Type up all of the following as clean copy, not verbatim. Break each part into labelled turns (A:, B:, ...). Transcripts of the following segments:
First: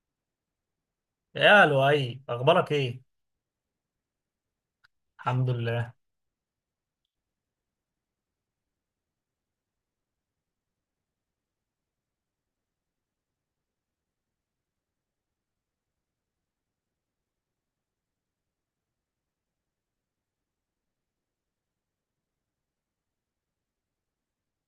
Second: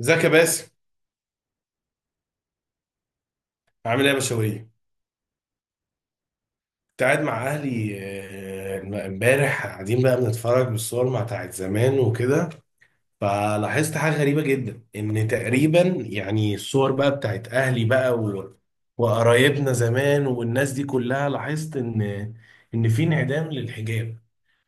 A: ازيك يا باسم؟
B: يا لؤي اخبارك ايه؟
A: عامل ايه يا بشوية؟
B: الحمد لله.
A: كنت قاعد مع اهلي. امبارح قاعدين بقى بنتفرج بالصور مع بتاعت زمان وكده. فلاحظت حاجة غريبة جدا ان تقريبا يعني الصور بقى بتاعت اهلي بقى وقرايبنا زمان والناس دي كلها. لاحظت ان في انعدام للحجاب،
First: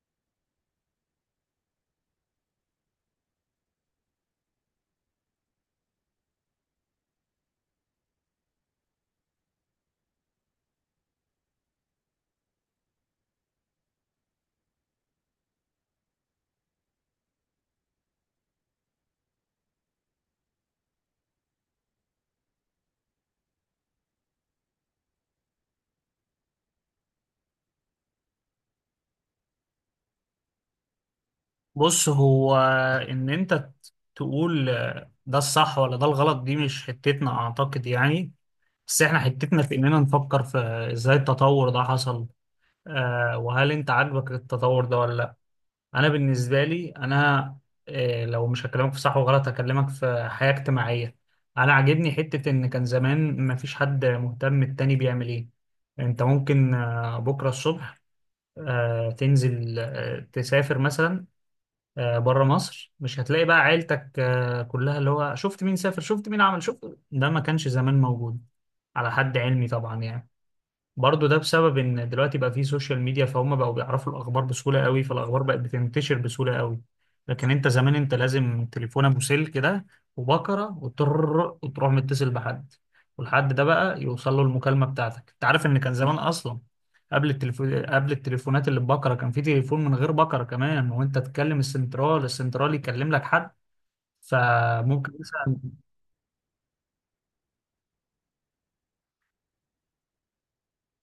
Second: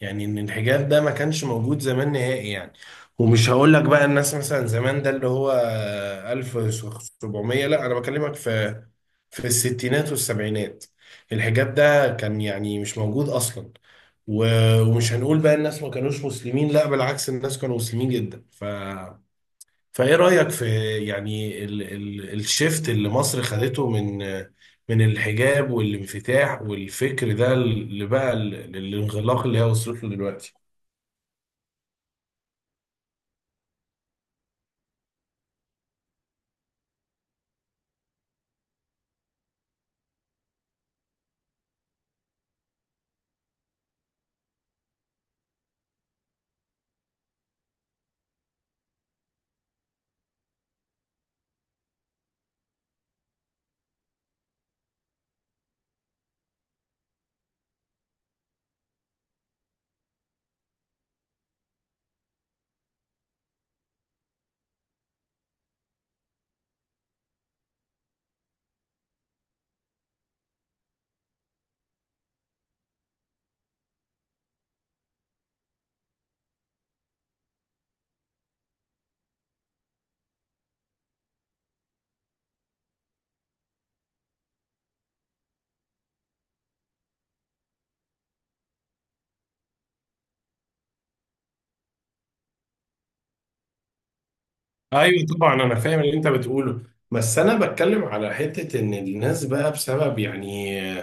A: يعني ان الحجاب ده ما كانش موجود زمان نهائي يعني. ومش هقول لك بقى الناس مثلا زمان ده اللي هو 1700، لا انا بكلمك في الـ60ات والسبعينات. الحجاب ده كان يعني مش موجود اصلا، ومش هنقول بقى الناس ما كانوش مسلمين، لا بالعكس الناس كانوا مسلمين جدا. فايه رأيك في يعني ال ال الشيفت اللي مصر خدته من الحجاب والانفتاح والفكر ده اللي بقى الانغلاق اللي هي وصلت له دلوقتي؟
B: بص، هو ان انت تقول ده الصح ولا ده الغلط دي مش حتتنا اعتقد يعني. بس احنا حتتنا في اننا نفكر في ازاي التطور ده حصل. آه، وهل انت عاجبك التطور ده ولا لا؟ انا بالنسبه لي انا، لو مش هكلمك في صح وغلط هكلمك في حياه اجتماعيه. انا عاجبني حته ان كان زمان مفيش حد مهتم التاني بيعمل ايه. انت ممكن بكره الصبح تنزل، تسافر مثلا بره مصر، مش هتلاقي بقى عيلتك كلها اللي هو شفت مين سافر شفت مين عمل شفت. ده ما كانش زمان موجود، على حد علمي طبعا يعني. برضه ده بسبب ان دلوقتي بقى فيه سوشيال ميديا، فهم بقوا بيعرفوا الاخبار بسهوله قوي، فالاخبار بقت بتنتشر بسهوله قوي. لكن انت زمان انت لازم تليفون ابو سلك كده وبكره وتر، وتروح متصل بحد، والحد ده بقى يوصل له المكالمه بتاعتك. انت عارف ان كان زمان اصلا قبل التليفون، قبل التليفونات اللي ببكره، كان في تليفون من غير بكره كمان، وانت تكلم السنترال، السنترال يكلم لك حد. فممكن
A: ايوه طبعا
B: مثلا
A: انا فاهم اللي انت بتقوله. بس انا بتكلم على حتة ان الناس بقى بسبب يعني،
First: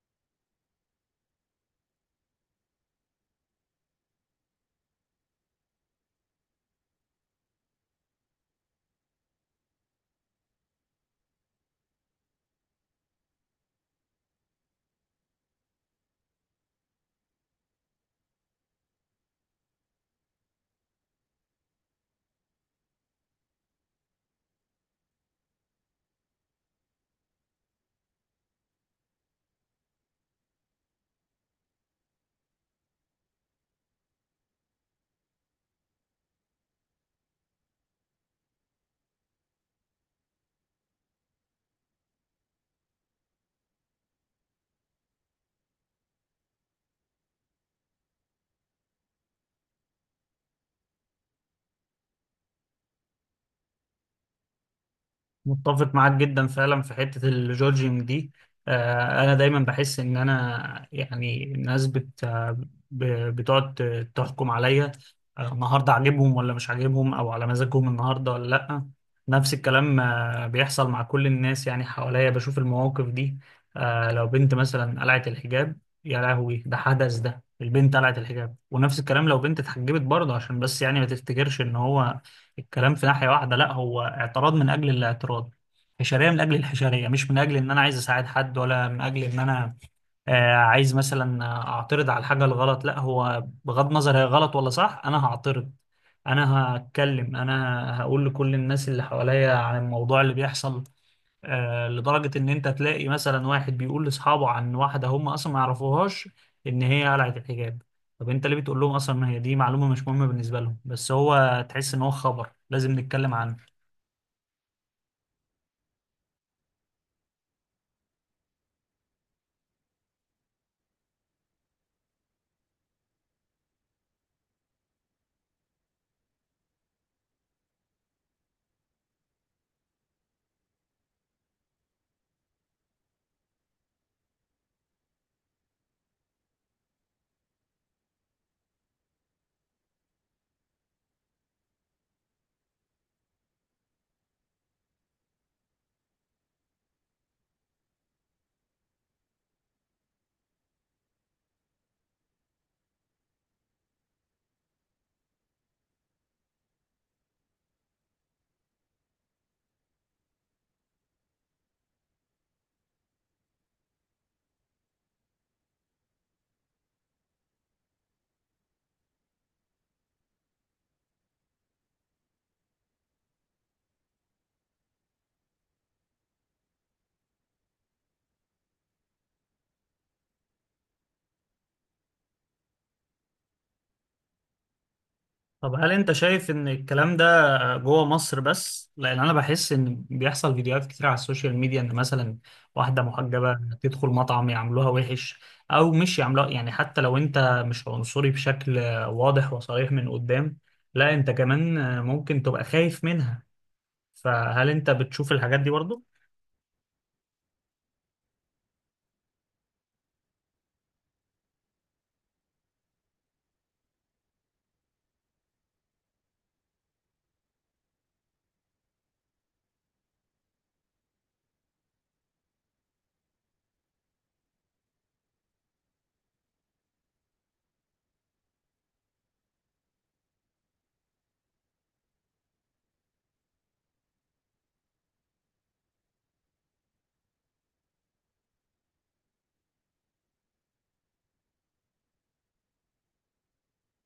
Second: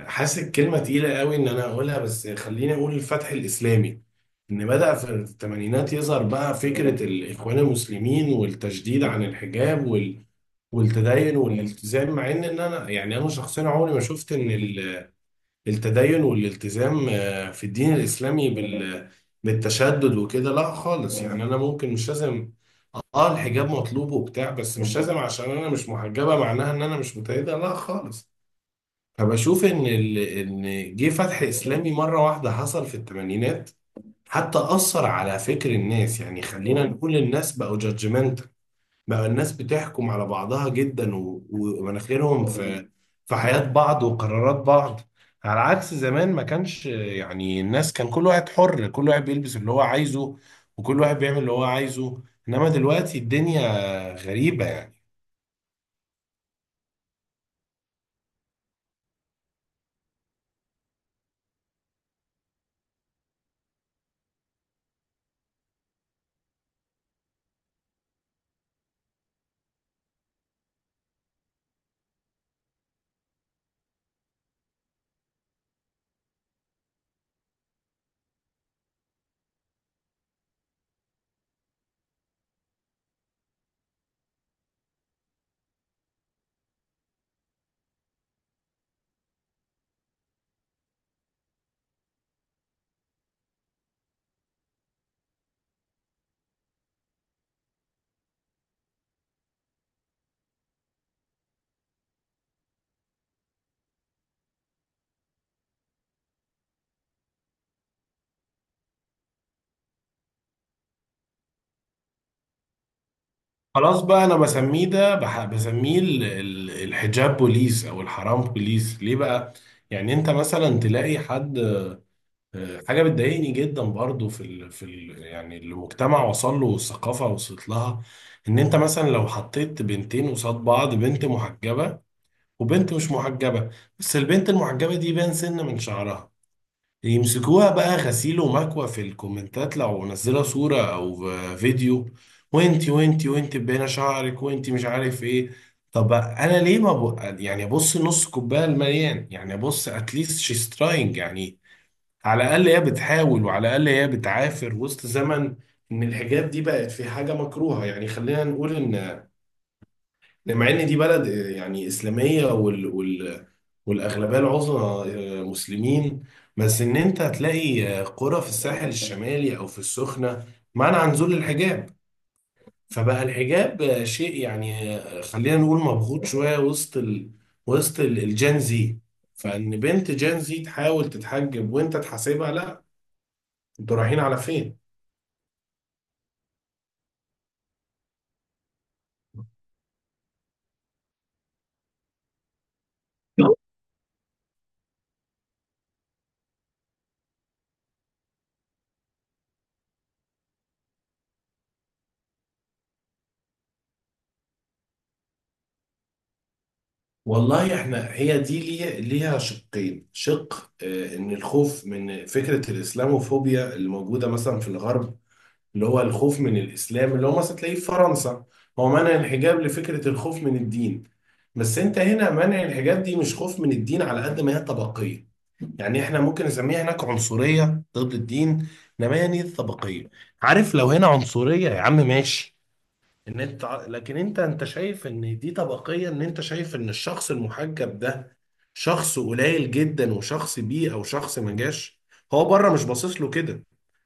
A: حاسس كلمة تقيلة قوي ان انا اقولها، بس خليني اقول الفتح الاسلامي، ان بدأ في الثمانينات يظهر بقى فكرة الاخوان المسلمين والتشديد عن الحجاب والتدين والالتزام. مع ان انا يعني انا شخصيا عمري ما شفت ان التدين والالتزام في الدين الاسلامي بالتشدد وكده، لا خالص يعني. انا ممكن مش لازم، اه الحجاب مطلوب وبتاع، بس مش لازم عشان انا مش محجبه معناها ان انا مش متأيده، لا خالص. فبشوف ان ان جه فتح اسلامي مره واحده حصل في الثمانينات، حتى اثر على فكر الناس. يعني خلينا نقول الناس بقوا جادجمنت، بقى الناس بتحكم على بعضها جدا، ومناخيرهم في حياة بعض وقرارات بعض، على عكس زمان ما كانش يعني. الناس كان كل واحد حر، كل واحد بيلبس اللي هو عايزه، وكل واحد بيعمل اللي هو عايزه. انما دلوقتي الدنيا غريبة يعني.
B: متفق معاك جدا فعلا في حتة الجورجينج دي. أنا دايما بحس إن أنا يعني الناس ب- بتقعد تحكم عليا، النهاردة عاجبهم ولا مش عاجبهم، أو على مزاجهم النهاردة ولا لأ. نفس الكلام بيحصل مع كل الناس يعني. حواليا بشوف المواقف دي، لو بنت مثلا قلعت الحجاب، يا لهوي ده حدث، ده البنت قلعت الحجاب. ونفس الكلام لو بنت اتحجبت برضه. عشان بس يعني ما تفتكرش إن هو الكلام في ناحية واحدة، لا، هو اعتراض من أجل الاعتراض، حشرية من أجل الحشرية، مش من أجل إن أنا عايز أساعد حد، ولا من أجل إن أنا عايز مثلا أعترض على الحاجة الغلط. لا، هو بغض النظر هي غلط ولا صح، أنا هعترض، أنا هتكلم، أنا هقول لكل الناس اللي حواليا عن الموضوع اللي بيحصل. لدرجة إن أنت تلاقي مثلا واحد بيقول لأصحابه عن واحدة هم أصلا ما يعرفوهاش إن هي قلعت الحجاب. طب أنت ليه بتقول لهم أصلا؟ إن هي دي معلومة مش مهمة بالنسبة لهم، بس هو تحس إن هو خبر لازم نتكلم عنه.
A: خلاص، بقى انا بسميه ده الحجاب بوليس او الحرام بوليس. ليه بقى؟ يعني انت مثلا تلاقي حد، حاجة بتضايقني جدا برضو في يعني المجتمع وصل له والثقافة وصلت لها، ان انت مثلا لو حطيت بنتين قصاد بعض، بنت محجبة وبنت مش محجبة، بس البنت المحجبة دي باين سن من شعرها، يمسكوها بقى غسيل ومكوى في الكومنتات لو منزلة صورة او فيديو. وانتي وانتي وانتي باينة شعرك وانتي مش عارف ايه. طب انا ليه ما ب... يعني ابص نص كوبايه المليان؟ يعني ابص، اتليست شيز تراينج يعني. على الأقل هي بتحاول، وعلى الأقل هي بتعافر وسط زمن إن الحجاب دي بقت في حاجة مكروهة. يعني خلينا نقول إن مع إن دي بلد يعني إسلامية والأغلبية العظمى مسلمين. بس إن أنت هتلاقي قرى في الساحل الشمالي أو في السخنة منع عن نزول الحجاب. فبقى الحجاب شيء يعني، خلينا نقول مبغوط شوية وسط الجنزي. فإن بنت جنزي تحاول تتحجب وأنت تحاسبها، لا، انتوا رايحين على فين؟
B: طب هل انت شايف ان الكلام ده جوه مصر بس؟ لان انا بحس ان بيحصل فيديوهات كتير على السوشيال ميديا، ان مثلا واحده محجبه تدخل مطعم يعملوها وحش، او مش يعملوها يعني. حتى لو انت مش عنصري بشكل واضح وصريح من قدام، لا انت كمان ممكن تبقى خايف منها. فهل انت بتشوف الحاجات دي برضو؟
A: والله احنا هي دي ليها شقين. شق ان الخوف من فكرة الاسلاموفوبيا اللي موجودة مثلا في الغرب، اللي هو الخوف من الاسلام اللي هو مثلا تلاقيه في فرنسا، هو منع الحجاب لفكرة الخوف من الدين. بس انت هنا منع الحجاب دي مش خوف من الدين على قد ما هي طبقية. يعني احنا ممكن نسميها هناك عنصرية ضد الدين، انما هي دي طبقية. عارف، لو هنا عنصرية يا عم ماشي، لكن انت شايف ان دي طبقية، ان انت شايف ان الشخص المحجب ده شخص قليل جدا وشخص بيه او شخص ما جاش. هو بره مش باصص له كده،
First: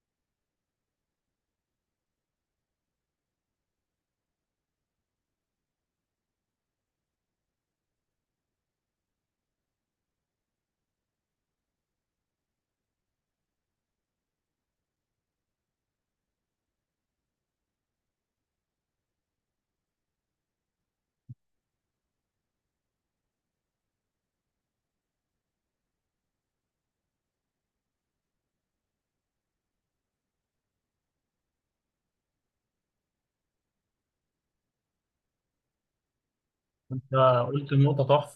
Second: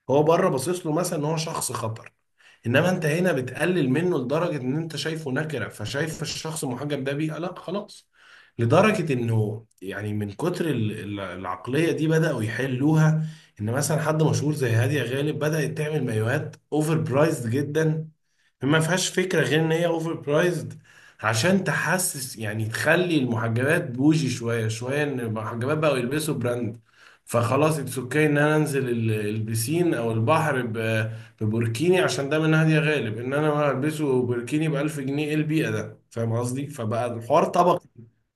A: هو بره باصص له مثلا ان هو شخص خطر. انما انت هنا بتقلل منه لدرجة ان انت شايفه نكرة، فشايف الشخص المحجب ده بيه، لا خلاص. لدرجة انه يعني من كتر العقلية دي بدأوا يحلوها، ان مثلا حد مشهور زي هادية غالب بدأت تعمل مايوهات اوفر برايزد جدا، ما فيهاش فكرة غير ان هي اوفر برايزد، عشان تحسس يعني تخلي المحجبات بوجي شوية شوية ان المحجبات بقوا يلبسوا براند. فخلاص اتس اوكي ان انا انزل البسين او البحر ببوركيني عشان ده منهج يا غالب، ان انا البسه بوركيني ب 1000 جنيه، ايه البيئة ده؟ فاهم قصدي؟ فبقى
B: انت
A: الحوار
B: قلت
A: طبقي.
B: نقطه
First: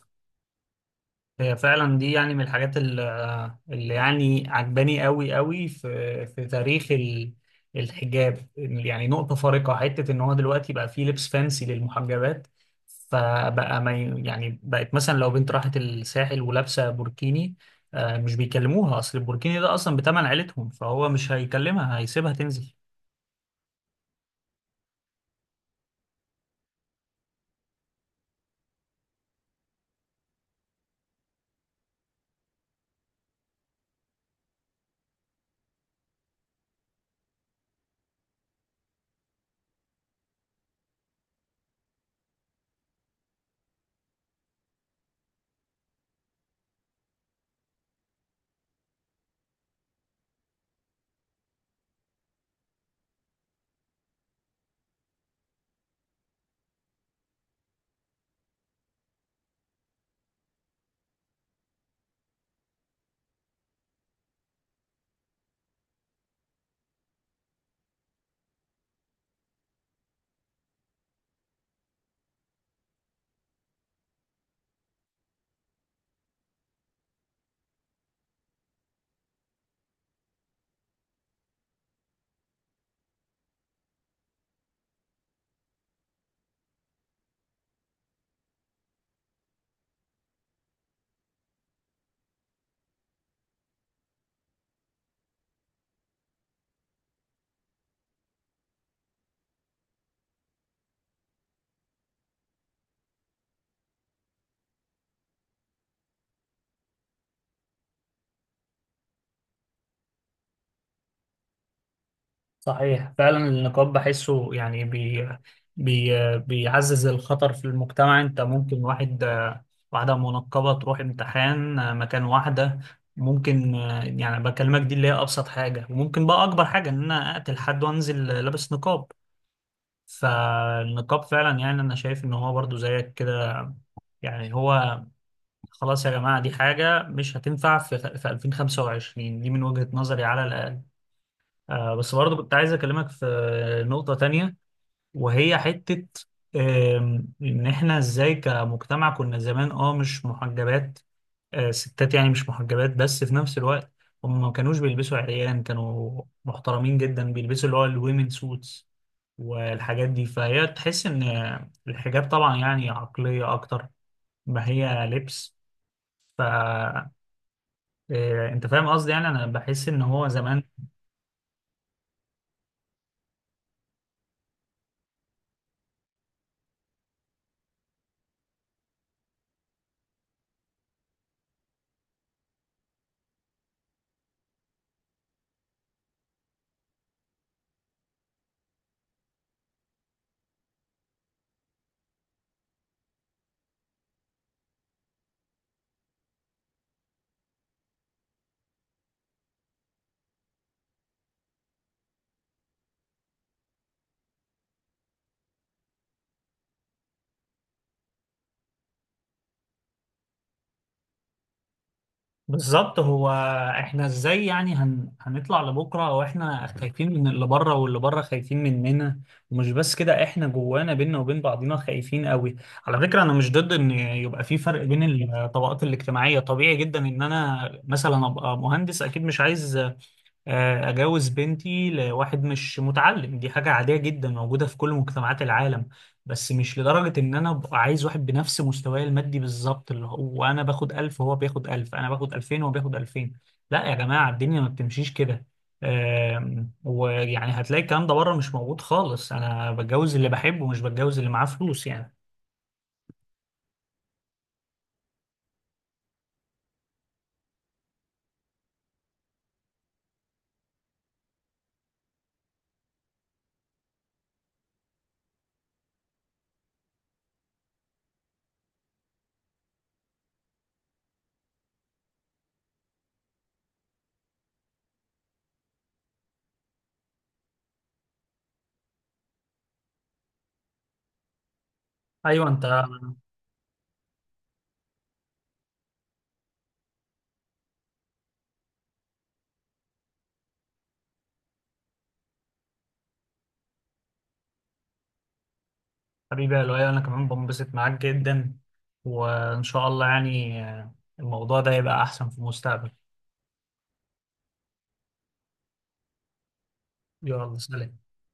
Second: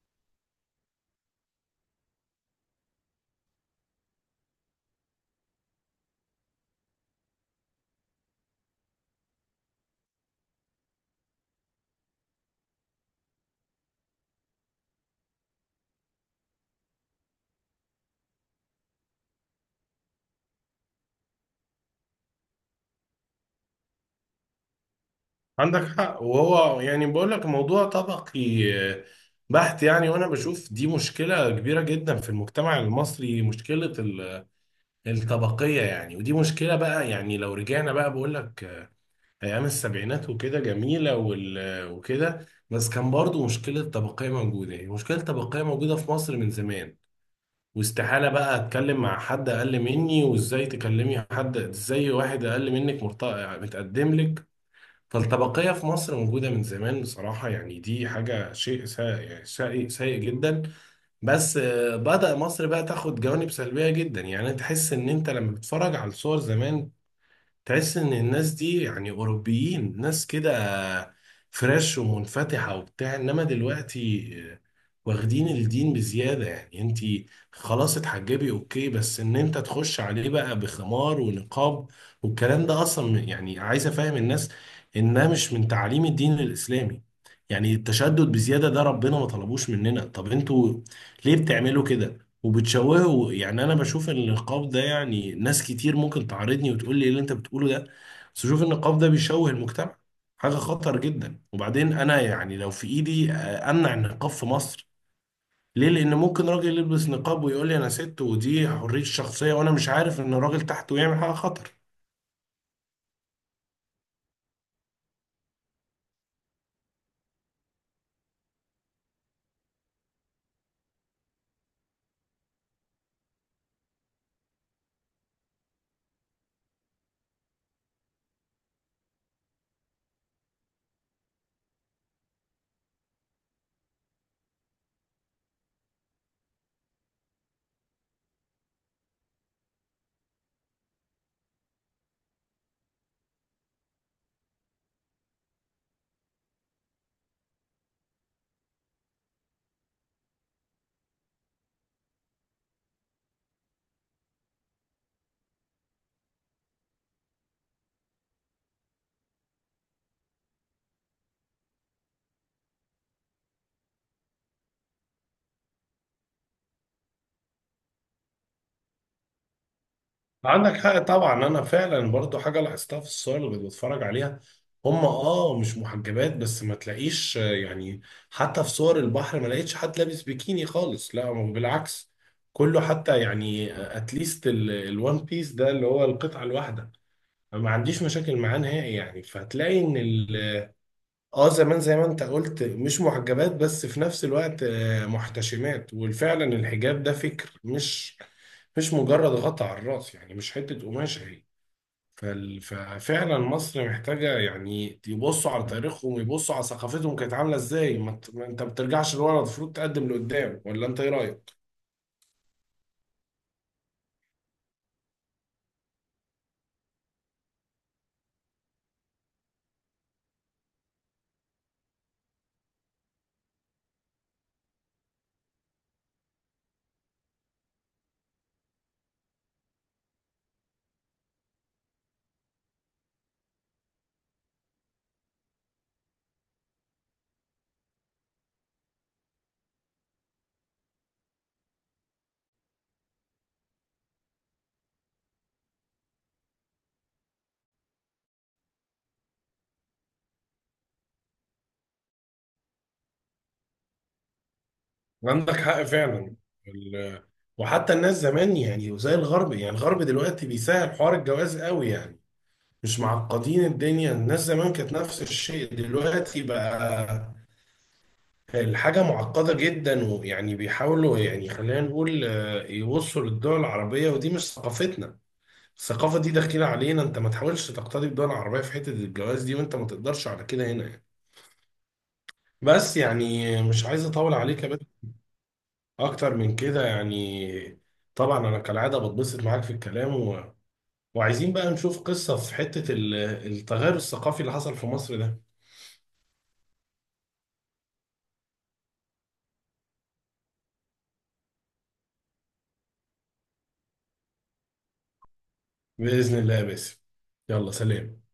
B: هي فعلا دي يعني من الحاجات اللي يعني عجباني قوي قوي في تاريخ الحجاب، يعني نقطة فارقة. حتة ان هو دلوقتي بقى فيه لبس فانسي للمحجبات، فبقى ما ي- يعني بقت مثلا لو بنت راحت الساحل ولابسة بوركيني، مش بيكلموها، اصل البوركيني ده اصلا بتمن عيلتهم، فهو مش هيكلمها، هيسيبها تنزل.
A: عندك حق. وهو يعني بقول لك موضوع طبقي بحت يعني. وانا بشوف دي مشكلة كبيرة جدا في المجتمع المصري، مشكلة الطبقية يعني. ودي مشكلة بقى. يعني لو رجعنا بقى بقول لك أيام السبعينات وكده جميلة وكده، بس كان برضو مشكلة الطبقية موجودة. يعني مشكلة الطبقية موجودة في مصر من زمان. واستحالة بقى أتكلم مع حد أقل مني، وإزاي تكلمي حد، إزاي واحد أقل منك يعني متقدم لك. فالطبقية في مصر موجودة من زمان بصراحة. يعني دي حاجة شيء سيء يعني، سيء سيء جدا. بس بدأ مصر بقى تاخد جوانب سلبية جدا. يعني تحس ان انت لما بتتفرج على الصور زمان، تحس ان الناس دي يعني اوروبيين، ناس كده فريش ومنفتحه وبتاع. انما دلوقتي واخدين الدين بزياده. يعني انت خلاص اتحجبي، اوكي، بس ان انت تخش عليه بقى بخمار ونقاب والكلام ده، اصلا يعني عايز افهم الناس انها مش من تعليم الدين الاسلامي. يعني التشدد بزياده ده ربنا ما طلبوش مننا، طب انتوا ليه بتعملوا كده وبتشوهه؟ يعني انا بشوف ان النقاب ده، يعني ناس كتير ممكن تعارضني وتقول لي ايه اللي انت بتقوله ده، بس بشوف إن النقاب ده بيشوه المجتمع، حاجة خطر جدا. وبعدين انا يعني لو في ايدي امنع النقاب في مصر. ليه؟ لان ممكن راجل يلبس نقاب ويقول لي انا ست، ودي حرية الشخصية، وانا مش عارف ان الراجل تحته يعمل حاجة خطر.
B: صحيح، فعلا النقاب بحسه يعني بي بي بيعزز الخطر في المجتمع. انت ممكن واحدة منقبة تروح امتحان مكان واحدة ممكن، يعني بكلمك دي اللي هي أبسط حاجة، وممكن بقى أكبر حاجة إن أنا أقتل حد وأنزل لابس نقاب. فالنقاب فعلا يعني أنا شايف إن هو برضو زيك كده، يعني هو خلاص يا جماعة دي حاجة مش هتنفع في 2025، دي من وجهة نظري على الأقل. بس برضو كنت عايز أكلمك في نقطة تانية، وهي حتة إن إحنا إزاي كمجتمع كنا زمان. أه، مش محجبات، ستات يعني مش محجبات، بس في نفس الوقت هم ما كانوش بيلبسوا عريان، كانوا محترمين جدا، بيلبسوا اللي هو الويمن سوتس والحاجات دي. فهي تحس إن الحجاب طبعا يعني عقلية أكتر ما هي لبس. ف آه، أنت فاهم قصدي، يعني أنا بحس إن هو زمان
A: عندك حق طبعا. انا فعلا برضو حاجه لاحظتها في الصور اللي كنت بتفرج عليها، هم اه مش محجبات، بس ما تلاقيش يعني، حتى في صور البحر ما لقيتش حد لابس بيكيني خالص، لا هو بالعكس كله، حتى يعني اتليست الوان بيس ده اللي هو القطعه الواحده، ما عنديش مشاكل معاه نهائي يعني. فهتلاقي ان ال اه زمان زي ما انت قلت مش محجبات، بس في نفس الوقت محتشمات. وفعلا الحجاب ده فكر، مش مجرد غطا على الراس، يعني مش حتة قماشة هي. ففعلا مصر محتاجة، يعني يبصوا على تاريخهم ويبصوا على ثقافتهم كانت عاملة ازاي. ما انت ما بترجعش لورا، المفروض تقدم لقدام. ولا انت ايه رأيك؟
B: بالظبط. هو احنا ازاي يعني هنطلع لبكره واحنا خايفين من اللي بره واللي بره خايفين مننا؟ ومش بس كده، احنا جوانا بينا وبين بعضينا خايفين قوي. على فكره انا مش ضد ان يبقى في فرق بين الطبقات الاجتماعيه، طبيعي جدا ان انا مثلا ابقى مهندس اكيد مش عايز أجوز بنتي لواحد مش متعلم، دي حاجة عادية جدا موجودة في كل مجتمعات العالم. بس مش لدرجة إن أنا أبقى عايز واحد بنفس مستواي المادي بالظبط، اللي هو أنا باخد 1000 وهو بياخد 1000، أنا باخد 2000 وهو بياخد 2000. لا يا جماعة الدنيا ما بتمشيش كده. ويعني هتلاقي الكلام ده بره مش موجود خالص، أنا بتجوز اللي بحبه مش بتجوز اللي معاه فلوس يعني.
A: عندك حق فعلا. ال- وحتى الناس زمان، يعني وزي الغرب يعني. الغرب دلوقتي بيسهل حوار الجواز قوي يعني، مش معقدين الدنيا، الناس زمان كانت نفس الشيء. دلوقتي بقى الحاجة معقدة جدا، ويعني بيحاولوا يعني خلينا نقول يبصوا للدول العربية، ودي مش ثقافتنا. الثقافة دي داخلة علينا، انت ما تحاولش تقتدي بالدول العربية في حتة الجواز دي، وانت ما تقدرش على كده هنا يعني.
B: أيوه أنت،
A: بس يعني مش عايز اطول عليك يا بدر اكتر من كده يعني. طبعا انا كالعادة بتبسط معاك في الكلام وعايزين بقى نشوف قصة في حتة التغير الثقافي اللي حصل في مصر ده.
B: حبيبي يا لؤي أنا كمان بنبسط معاك جدا، وإن شاء الله يعني الموضوع ده يبقى أحسن في المستقبل.
A: بإذن الله يا باسم.
B: يلا
A: يلا
B: سلام.
A: سلام.